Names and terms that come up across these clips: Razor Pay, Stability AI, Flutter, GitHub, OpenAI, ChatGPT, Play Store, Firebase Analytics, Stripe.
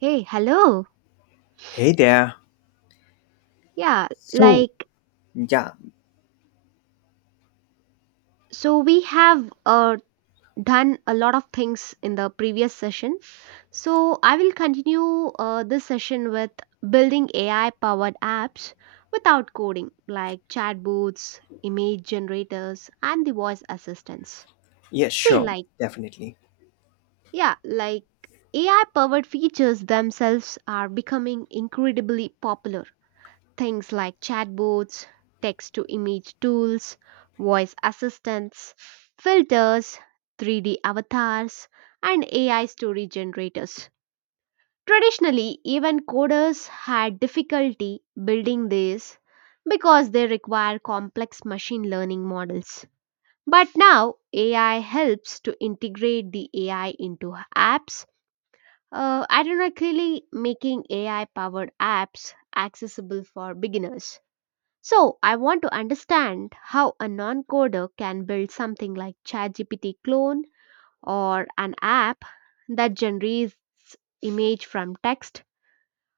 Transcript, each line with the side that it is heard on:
right: Hey, hello.
left: Hey there.
right: Yeah,
left: So,
right: like,
left: yeah,
right: so we have done a lot of things in the previous session. So I will continue this session with building AI powered apps without coding, like chatbots, image generators, and the voice assistants.
left: yeah,
right: See,
left: sure,
right: like,
left: definitely.
right: yeah, like AI powered features themselves are becoming incredibly popular. Things like chatbots, text to image tools, voice assistants, filters, 3D avatars, and AI story generators. Traditionally, even coders had difficulty building these because they require complex machine learning models. But now, AI helps to integrate the AI into apps, ironically, making AI powered apps accessible for beginners. So, I want to understand how a non coder can build something like ChatGPT clone or an app that generates image from text.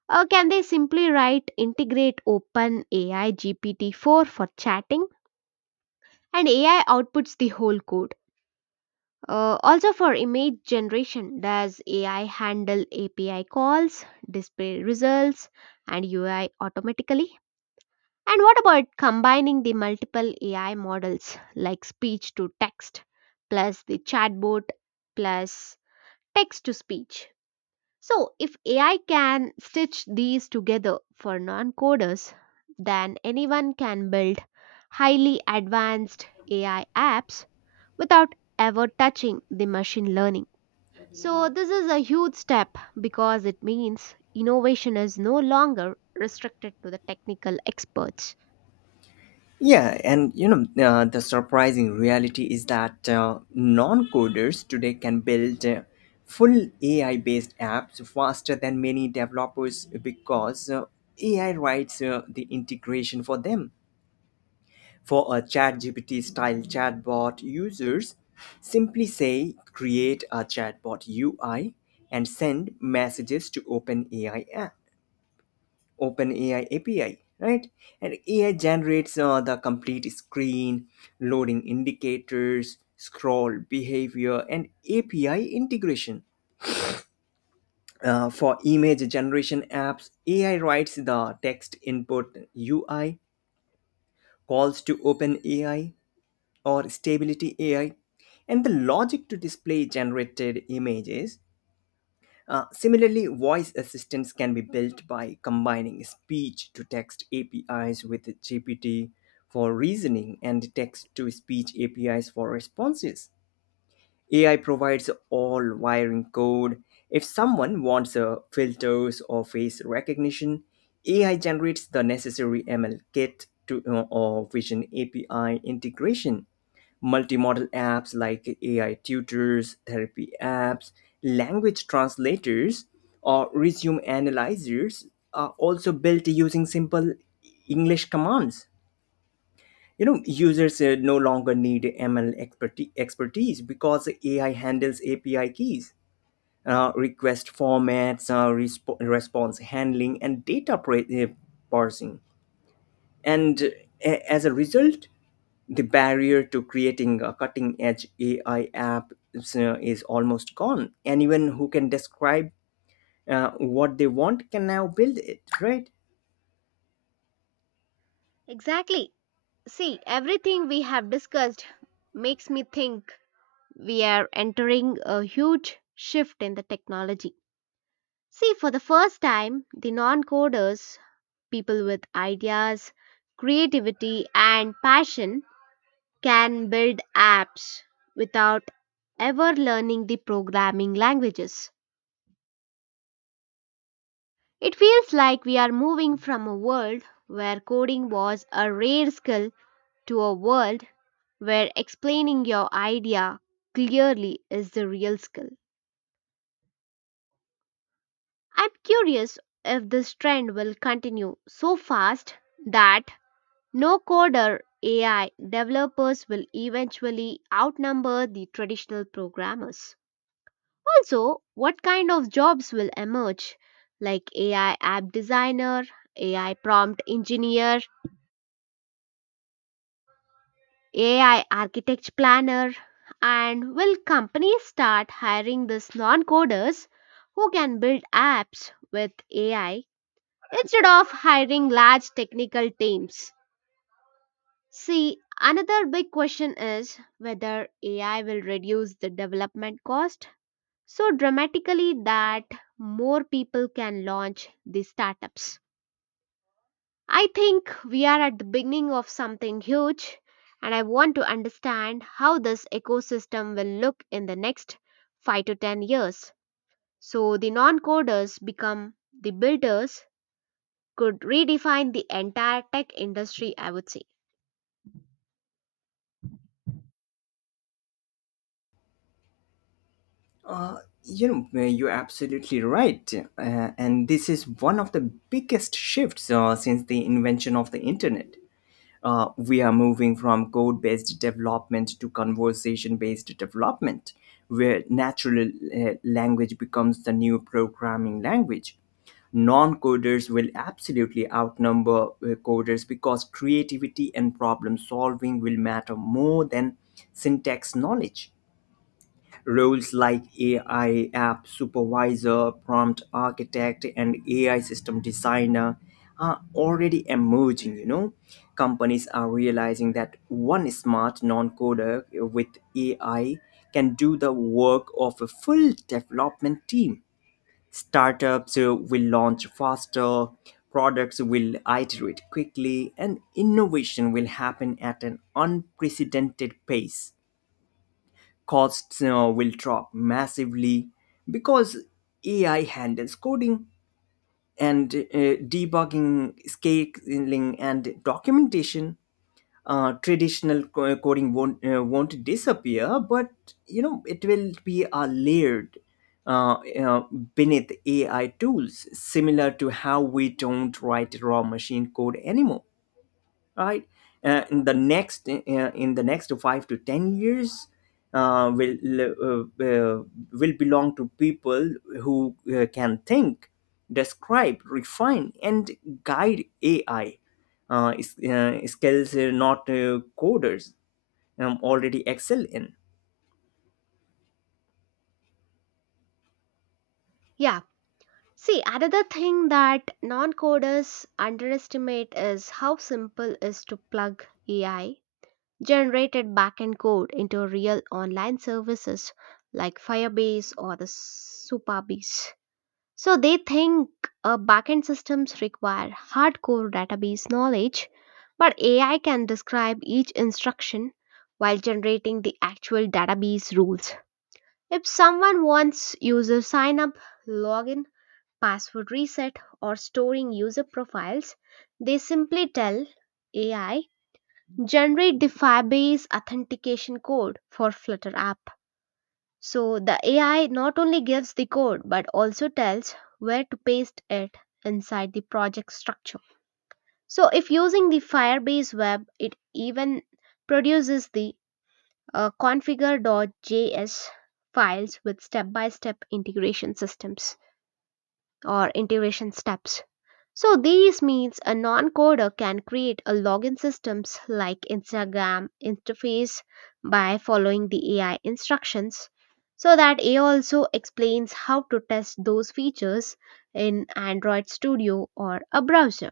right: Or can they simply write integrate open AI GPT-4 for chatting and AI outputs the whole code? Also for image generation, does AI handle API calls, display results, and UI automatically? And what about combining the multiple AI models like speech to text, plus the chatbot, plus text to speech? So, if AI can stitch these together for non coders, then anyone can build highly advanced AI apps without ever touching the machine learning. So, this is a huge step because it means innovation is no longer restricted to the technical experts.
left: Yeah, and the surprising reality is that non coders today can build full AI based apps faster than many developers because AI writes the integration for them. For a ChatGPT style chatbot, users simply say create a chatbot UI and send messages to OpenAI API, right? And AI generates the complete screen, loading indicators, scroll behavior, and API integration. For image generation apps, AI writes the text input UI, calls to OpenAI or Stability AI, and the logic to display generated images. Similarly, voice assistants can be built by combining speech to text APIs with GPT for reasoning and text to speech APIs for responses. AI provides all wiring code. If someone wants filters or face recognition, AI generates the necessary ML kit or Vision API integration. Multimodal apps like AI tutors, therapy apps, language translators, or resume analyzers are also built using simple English commands. You know, users no longer need ML expertise because AI handles API keys, request formats, response handling, and parsing. And uh, as a result, the barrier to creating a cutting edge AI app is almost gone. Anyone who can describe what they want can now build it, right?
right: Exactly. See, everything we have discussed makes me think we are entering a huge shift in the technology. See, for the first time, the non coders, people with ideas, creativity, and passion, can build apps without ever learning the programming languages. It feels like we are moving from a world where coding was a rare skill to a world where explaining your idea clearly is the real skill. I'm curious if this trend will continue so fast that no coder AI developers will eventually outnumber the traditional programmers. Also, what kind of jobs will emerge like AI app designer, AI prompt engineer, AI architect planner, and will companies start hiring these non coders who can build apps with AI instead of hiring large technical teams? See, another big question is whether AI will reduce the development cost so dramatically that more people can launch these startups. I think we are at the beginning of something huge, and I want to understand how this ecosystem will look in the next 5 to 10 years. So the non coders become the builders could redefine the entire tech industry, I would say.
left: Uh, you're absolutely right. And this is one of the biggest shifts since the invention of the internet. We are moving from code based development to conversation based development, where natural language becomes the new programming language. Non coders will absolutely outnumber coders because creativity and problem solving will matter more than syntax knowledge. Roles like AI app supervisor, prompt architect, and AI system designer are already emerging. You know, companies are realizing that one smart non-coder with AI can do the work of a full development team. Startups will launch faster, products will iterate quickly, and innovation will happen at an unprecedented pace. Costs will drop massively because AI handles coding and debugging, scaling, and documentation. Traditional coding won't disappear, but you know it will be a layered uh, uh, beneath AI tools, similar to how we don't write raw machine code anymore, right? In the next 5 to 10 years, uh, will uh, uh, will belong to people who can think, describe, refine, and guide AI. Skills not coders already excel in.
right: Yeah. See, another thing that non coders underestimate is how simple is to plug AI generated backend code into real online services like Firebase or the Supabase. So they think backend systems require hardcore database knowledge, but AI can describe each instruction while generating the actual database rules. If someone wants user sign up, login, password reset, or storing user profiles, they simply tell AI generate the Firebase authentication code for Flutter app. So the AI not only gives the code but also tells where to paste it inside the project structure. So if using the Firebase web, it even produces the configure.js files with step-by-step integration systems or integration steps. So these means a non-coder can create a login systems like Instagram interface by following the AI instructions so that AI also explains how to test those features in Android Studio or a browser.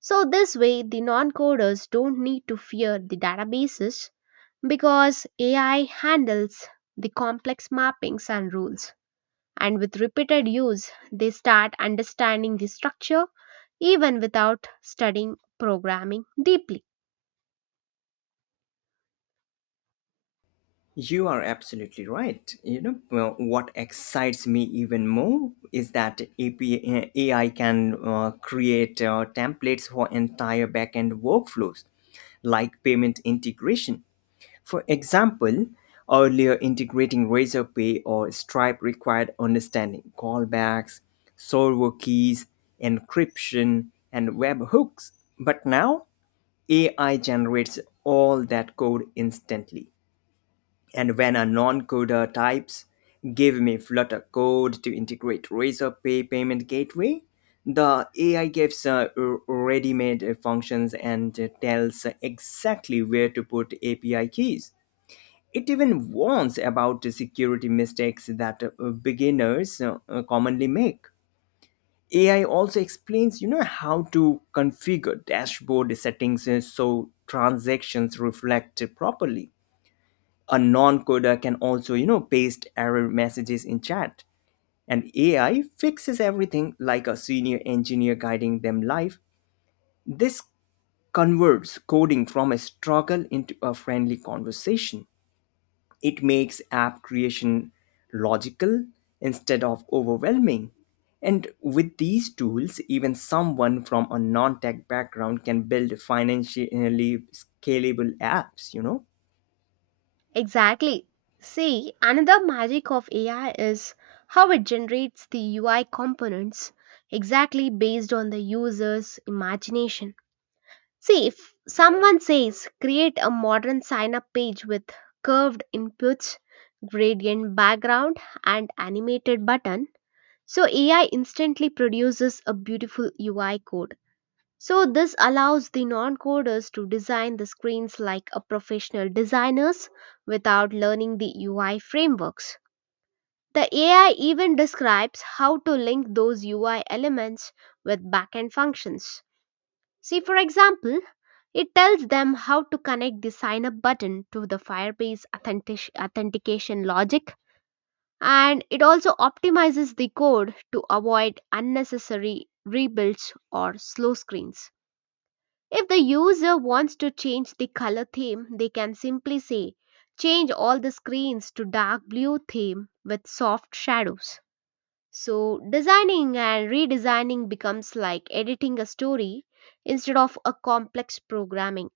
right: So this way the non-coders don't need to fear the databases because AI handles the complex mappings and rules and with repeated use, they start understanding the structure even without studying programming deeply.
left: You are absolutely right. You know, well, what excites me even more is that AI can create templates for entire backend workflows, like payment integration. For example, earlier integrating Razor Pay or Stripe required understanding callbacks, server keys, encryption, and webhooks. But now AI generates all that code instantly. And when a non-coder types, give me Flutter code to integrate Razor Pay payment gateway, the AI gives ready-made functions and tells exactly where to put API keys. It even warns about the security mistakes that beginners commonly make. AI also explains, you know, how to configure dashboard settings so transactions reflect properly. A non-coder can also, you know, paste error messages in chat, and AI fixes everything like a senior engineer guiding them live. This converts coding from a struggle into a friendly conversation. It makes app creation logical instead of overwhelming, and with these tools even someone from a non-tech background can build financially scalable apps, you know.
right: Exactly. See, another magic of AI is how it generates the UI components exactly based on the user's imagination. See, if someone says create a modern sign up page with curved inputs, gradient background, and animated button, so AI instantly produces a beautiful UI code. So this allows the non-coders to design the screens like a professional designers without learning the UI frameworks. The AI even describes how to link those UI elements with backend functions. See, for example, it tells them how to connect the sign up button to the Firebase authentication logic and it also optimizes the code to avoid unnecessary rebuilds or slow screens. If the user wants to change the color theme, they can simply say change all the screens to dark blue theme with soft shadows. So, designing and redesigning becomes like editing a story instead of a complex programming.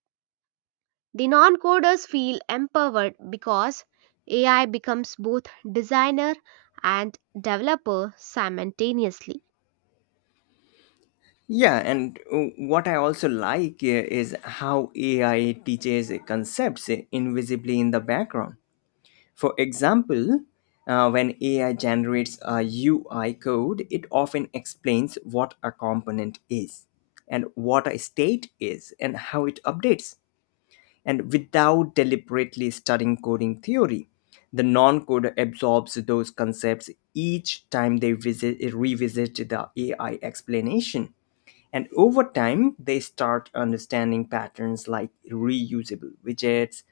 right: The non coders feel empowered because AI becomes both designer and developer simultaneously.
left: Yeah, and what I also like is how AI teaches concepts invisibly in the background. For example, when AI generates a UI code, it often explains what a component is, and what a state is, and how it updates. And without deliberately studying coding theory, the non coder absorbs those concepts each time they revisit the AI explanation. And over time, they start understanding patterns like reusable widgets,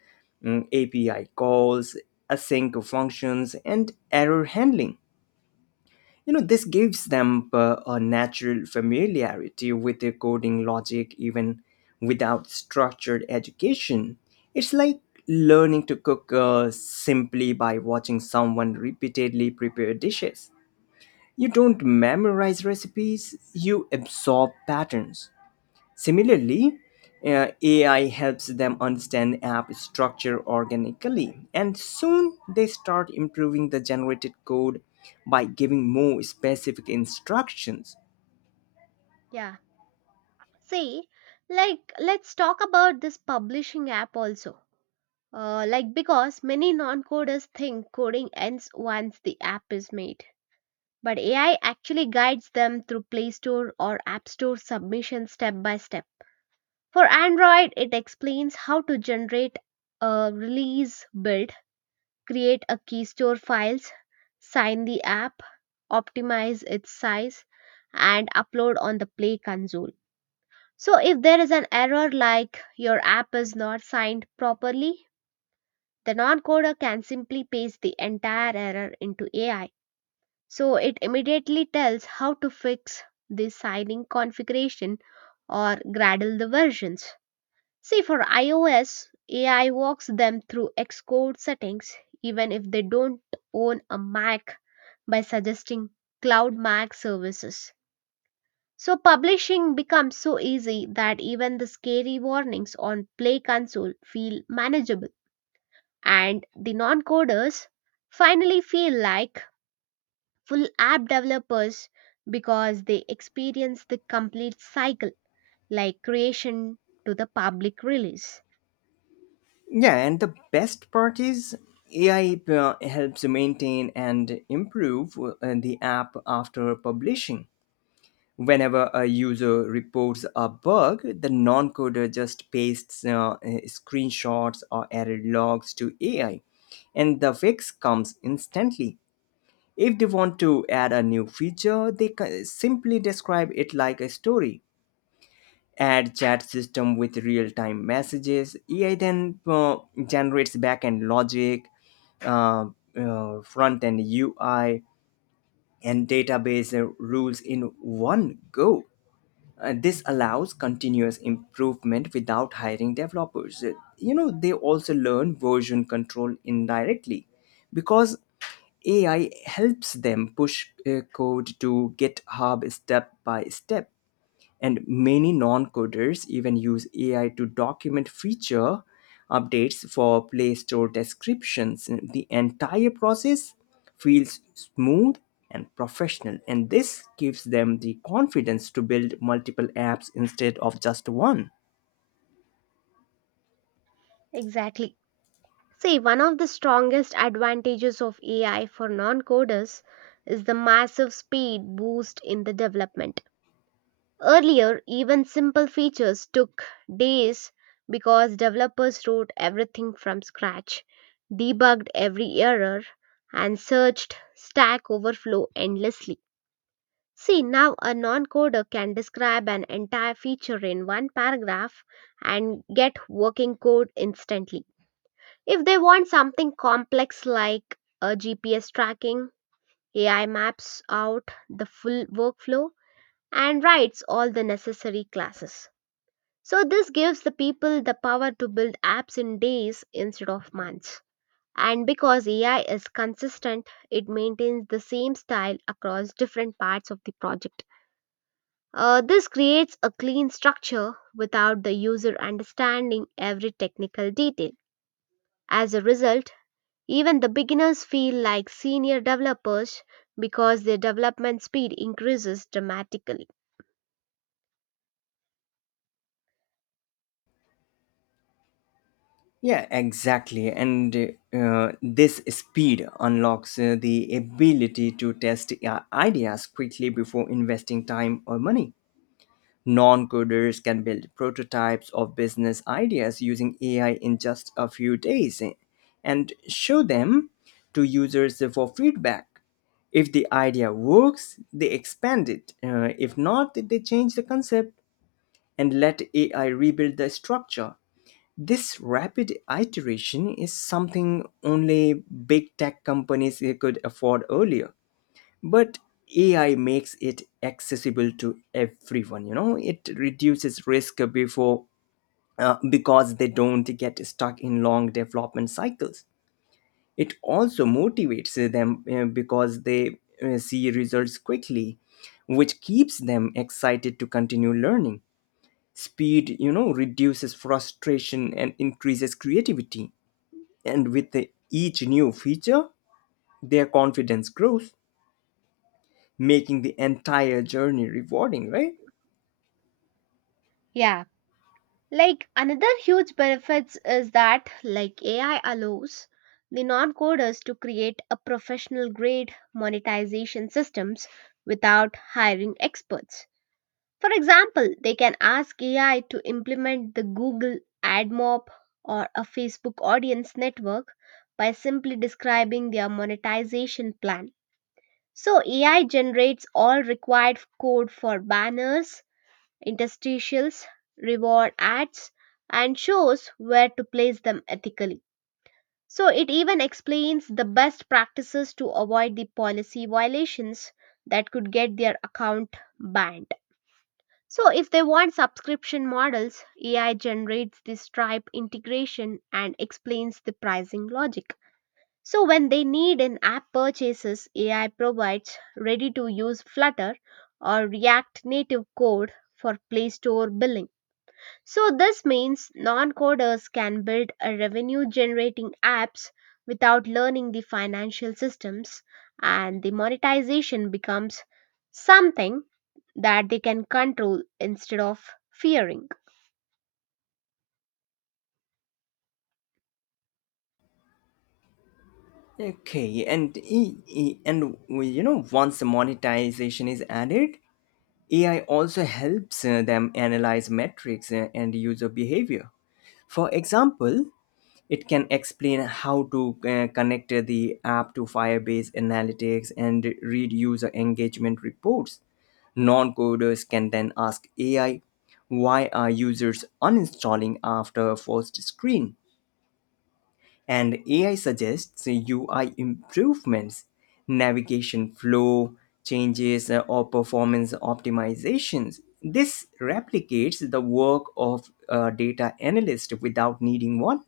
left: API calls, async functions, and error handling. You know, this gives them a natural familiarity with the coding logic even without structured education. It's like learning to cook simply by watching someone repeatedly prepare dishes. You don't memorize recipes, you absorb patterns. Similarly, AI helps them understand app structure organically, and soon they start improving the generated code by giving more specific instructions.
right: Yeah. See, like, let's talk about this publishing app also. Like, because many non coders think coding ends once the app is made. But AI actually guides them through Play Store or App Store submission step by step. For Android, it explains how to generate, release, build, create a key store files, sign the app, optimize its size, and upload on the Play console. So if there is an error like your app is not signed properly, the non-coder can simply paste the entire error into AI. So it immediately tells how to fix the signing configuration or gradle the versions. See, for iOS, AI walks them through Xcode settings even if they don't own a Mac by suggesting Cloud Mac services. So, publishing becomes so easy that even the scary warnings on Play Console feel manageable. And the non coders finally feel like full app developers because they experience the complete cycle, like creation to the public release.
left: Yeah, and the best part is AI helps maintain and improve the app after publishing. Whenever a user reports a bug, the non coder just pastes screenshots or error logs to AI, and the fix comes instantly. If they want to add a new feature, simply describe it like a story. Add chat system with real time messages. AI then generates backend logic, uh, front end UI, and database rules in one go. This allows continuous improvement without hiring developers. You know, they also learn version control indirectly because AI helps them push code to GitHub step by step, and many non-coders even use AI to document feature updates for Play Store descriptions. The entire process feels smooth and professional, and this gives them the confidence to build multiple apps instead of just one.
right: Exactly. See, one of the strongest advantages of AI for non coders is the massive speed boost in the development. Earlier, even simple features took days because developers wrote everything from scratch, debugged every error, and searched Stack Overflow endlessly. See, now a non coder can describe an entire feature in one paragraph and get working code instantly. If they want something complex like a GPS tracking, AI maps out the full workflow and writes all the necessary classes. So, this gives the people the power to build apps in days instead of months. And because AI is consistent, it maintains the same style across different parts of the project. This creates a clean structure without the user understanding every technical detail. As a result, even the beginners feel like senior developers because their development speed increases dramatically.
left: Yeah, exactly. And this speed unlocks the ability to test ideas quickly before investing time or money. Non coders can build prototypes of business ideas using AI in just a few days and show them to users for feedback. If the idea works, they expand it. If not, they change the concept and let AI rebuild the structure. This rapid iteration is something only big tech companies could afford earlier, but AI makes it accessible to everyone, you know. It reduces risk before because they don't get stuck in long development cycles. It also motivates them because they see results quickly, which keeps them excited to continue learning. Speed, you know, reduces frustration and increases creativity, and with each new feature their confidence grows, making the entire journey rewarding, right?
right: Yeah, like another huge benefits is that like AI allows the non-coders to create a professional grade monetization systems without hiring experts. For example, they can ask AI to implement the Google AdMob or a Facebook audience network by simply describing their monetization plan. So AI generates all required code for banners, interstitials, reward ads, and shows where to place them ethically. So it even explains the best practices to avoid the policy violations that could get their account banned. So if they want subscription models, AI generates the Stripe integration and explains the pricing logic. So when they need an app purchases, AI provides ready to use Flutter or React Native code for Play Store billing. So this means non-coders can build a revenue generating apps without learning the financial systems and the monetization becomes something that they can control instead of fearing.
left: Okay, and e- e- and we- You know, once the monetization is added, AI also helps them analyze metrics and user behavior. For example, it can explain how to connect the app to Firebase Analytics and read user engagement reports. Non-coders can then ask AI, "Why are users uninstalling after first screen?" and AI suggests UI improvements, navigation flow changes, or performance optimizations. This replicates the work of a data analyst without needing one.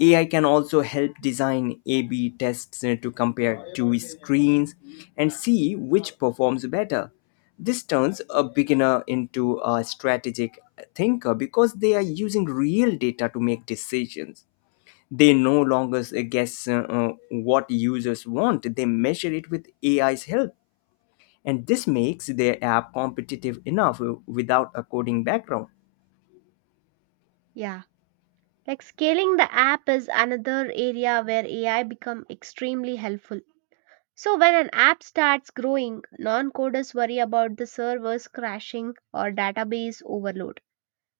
left: AI can also help design A/B tests to compare two screens and see which performs better. This turns a beginner into a strategic thinker because they are using real data to make decisions. They no longer guess what users want, they measure it with AI's help, and this makes their app competitive enough without a coding background.
right: Yeah. Like scaling the app is another area where AI become extremely helpful. So, when an app starts growing, non coders worry about the servers crashing or database overload.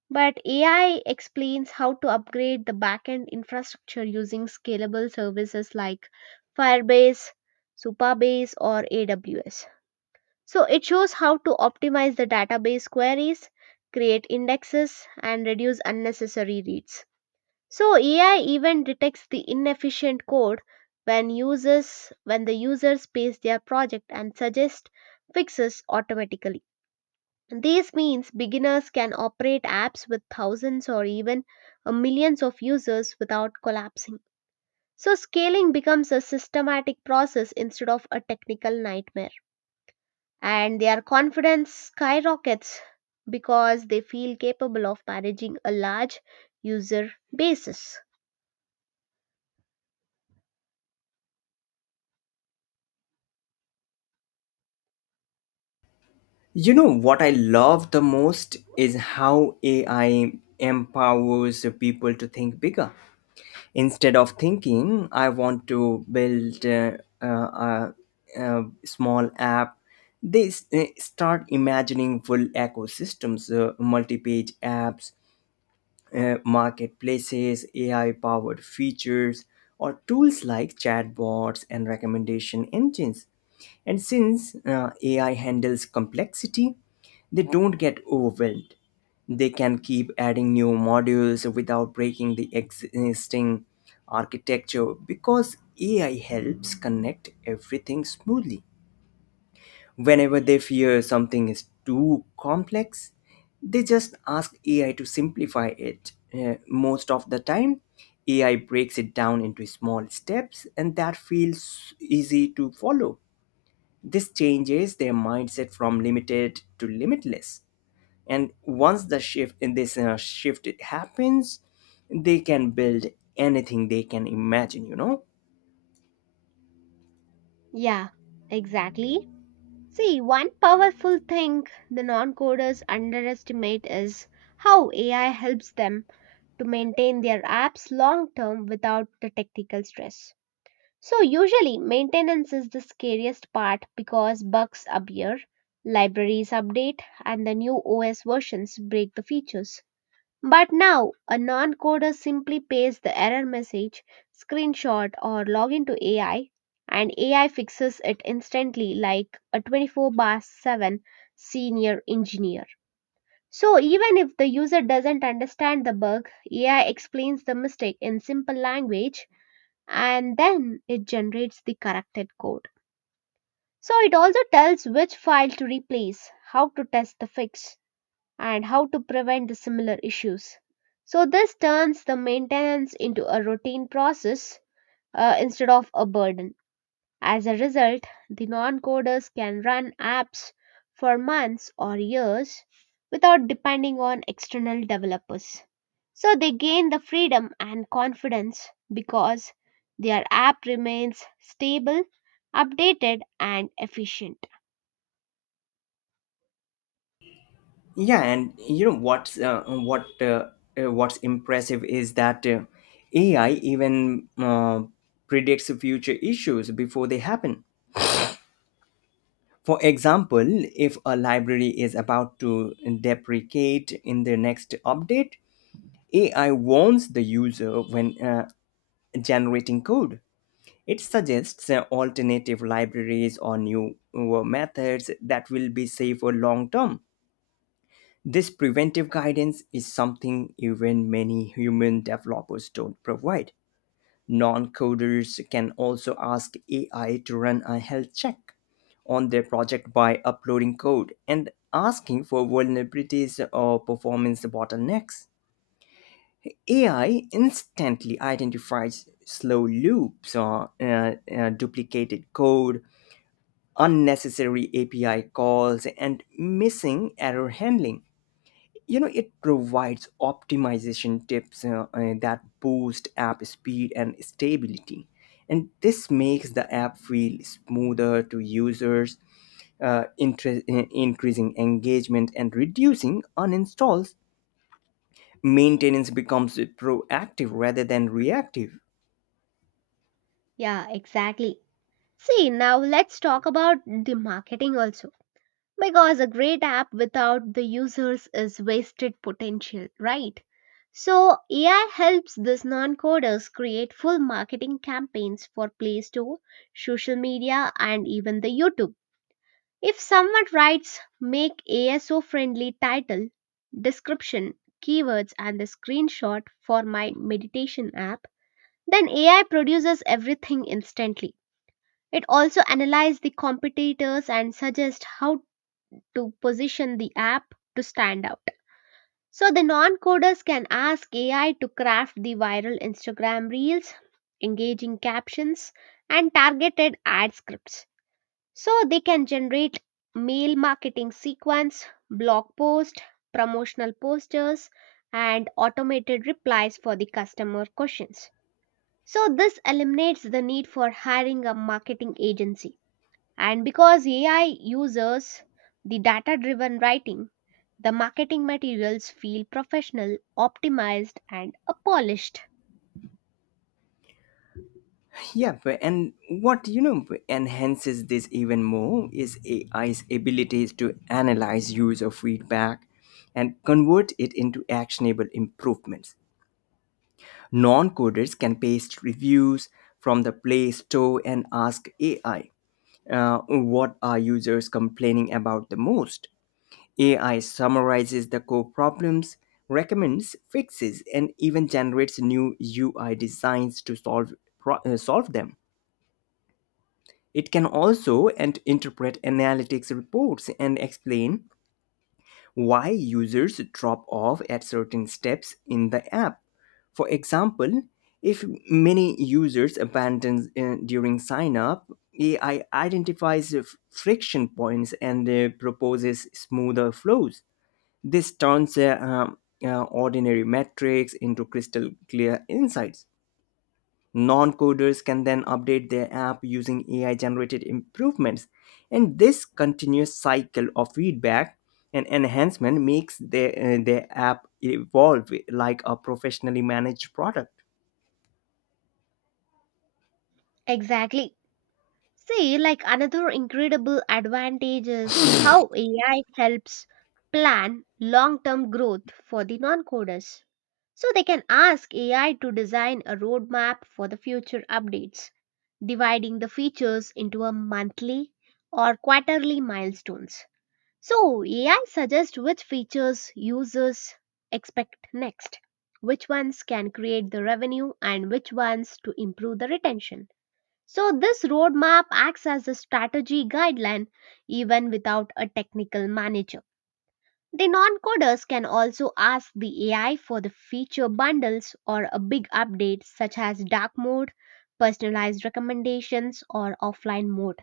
right: But AI explains how to upgrade the backend infrastructure using scalable services like Firebase, Supabase, or AWS. So, it shows how to optimize the database queries, create indexes, and reduce unnecessary reads. So AI even detects the inefficient code when the users space their project and suggest fixes automatically. This means beginners can operate apps with thousands or even millions of users without collapsing. So scaling becomes a systematic process instead of a technical nightmare. And their confidence skyrockets because they feel capable of managing a large user basis.
left: You know what I love the most is how AI empowers the people to think bigger. Instead of thinking I want to build uh, a, a small app, they start imagining full ecosystems, multi-page apps, marketplaces, AI powered features, or tools like chatbots and recommendation engines. And since AI handles complexity, they don't get overwhelmed. They can keep adding new modules without breaking the existing architecture because AI helps connect everything smoothly. Whenever they fear something is too complex, they just ask AI to simplify it. Most of the time, AI breaks it down into small steps, and that feels easy to follow. This changes their mindset from limited to limitless. And once the shift in this shift happens, they can build anything they can imagine, you know.
right: Yeah, exactly. See, one powerful thing the non coders underestimate is how AI helps them to maintain their apps long term without the technical stress. So, usually, maintenance is the scariest part because bugs appear, libraries update, and the new OS versions break the features. But now, a non coder simply pastes the error message, screenshot, or log into AI, and AI fixes it instantly like a 24 bar 7 senior engineer. So, even if the user doesn't understand the bug, AI explains the mistake in simple language and then it generates the corrected code. So, it also tells which file to replace, how to test the fix, and how to prevent the similar issues. So this turns the maintenance into a routine process instead of a burden. As a result, the non-coders can run apps for months or years without depending on external developers. So they gain the freedom and confidence because their app remains stable, updated, and efficient.
left: Yeah, and you know what's impressive is that AI even predicts future issues before they happen. For example, if a library is about to deprecate in the next update, AI warns the user when generating code. It suggests alternative libraries or new methods that will be safer long term. This preventive guidance is something even many human developers don't provide. Non coders can also ask AI to run a health check on their project by uploading code and asking for vulnerabilities or performance bottlenecks. AI instantly identifies slow loops or duplicated code, unnecessary API calls, and missing error handling. You know, it provides optimization tips that boost app speed and stability, and this makes the app feel smoother to users, increasing engagement and reducing uninstalls. Maintenance becomes proactive rather than reactive.
right: Yeah, exactly. See, now let's talk about the marketing also. Because a great app without the users is wasted potential, right? So, AI helps these non coders create full marketing campaigns for Play Store, social media, and even the YouTube. If someone writes make ASO friendly title, description, keywords, and the screenshot for my meditation app, then AI produces everything instantly. It also analyzes the competitors and suggests how to position the app to stand out. So the non coders can ask AI to craft the viral Instagram reels, engaging captions, and targeted ad scripts. So they can generate mail marketing sequence, blog post, promotional posters, and automated replies for the customer questions. So this eliminates the need for hiring a marketing agency. And because AI uses the data driven writing, the marketing materials feel professional, optimized, and polished.
left: Yep, and what you know b- enhances this even more is AI's abilities to analyze user feedback and convert it into actionable improvements. Non coders can paste reviews from the Play Store and ask AI, what are users complaining about the most? AI summarizes the core problems, recommends fixes, and even generates new UI designs to solve them. It can also and interpret analytics reports and explain why users drop off at certain steps in the app. For example, if many users abandon during sign up, AI identifies the friction points and proposes smoother flows. This turns ordinary metrics into crystal clear insights. Non coders can then update their app using AI generated improvements, and this continuous cycle of feedback and enhancement makes their app evolve like a professionally managed product.
right: Exactly. See, like another incredible advantage is how AI helps plan long term growth for the non coders. So they can ask AI to design a roadmap for the future updates, dividing the features into a monthly or quarterly milestones. So, AI suggests which features users expect next, which ones can create the revenue, and which ones to improve the retention. So, this roadmap acts as a strategy guideline even without a technical manager. The non coders can also ask the AI for the feature bundles or a big update, such as dark mode, personalized recommendations, or offline mode.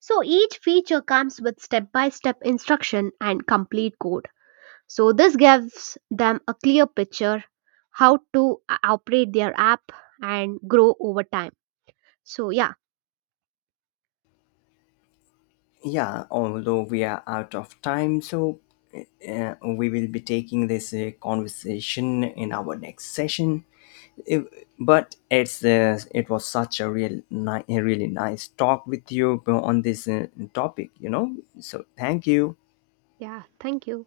right: So each feature comes with step by step instruction and complete code. So this gives them a clear picture how to operate their app and grow over time. So yeah,
left: Yeah, although we are out of time, so we will be taking this conversation in our next session. If- but it's it was such a real ni- a really nice talk with you on this topic, you know, so thank you.
right: yeah, thank you.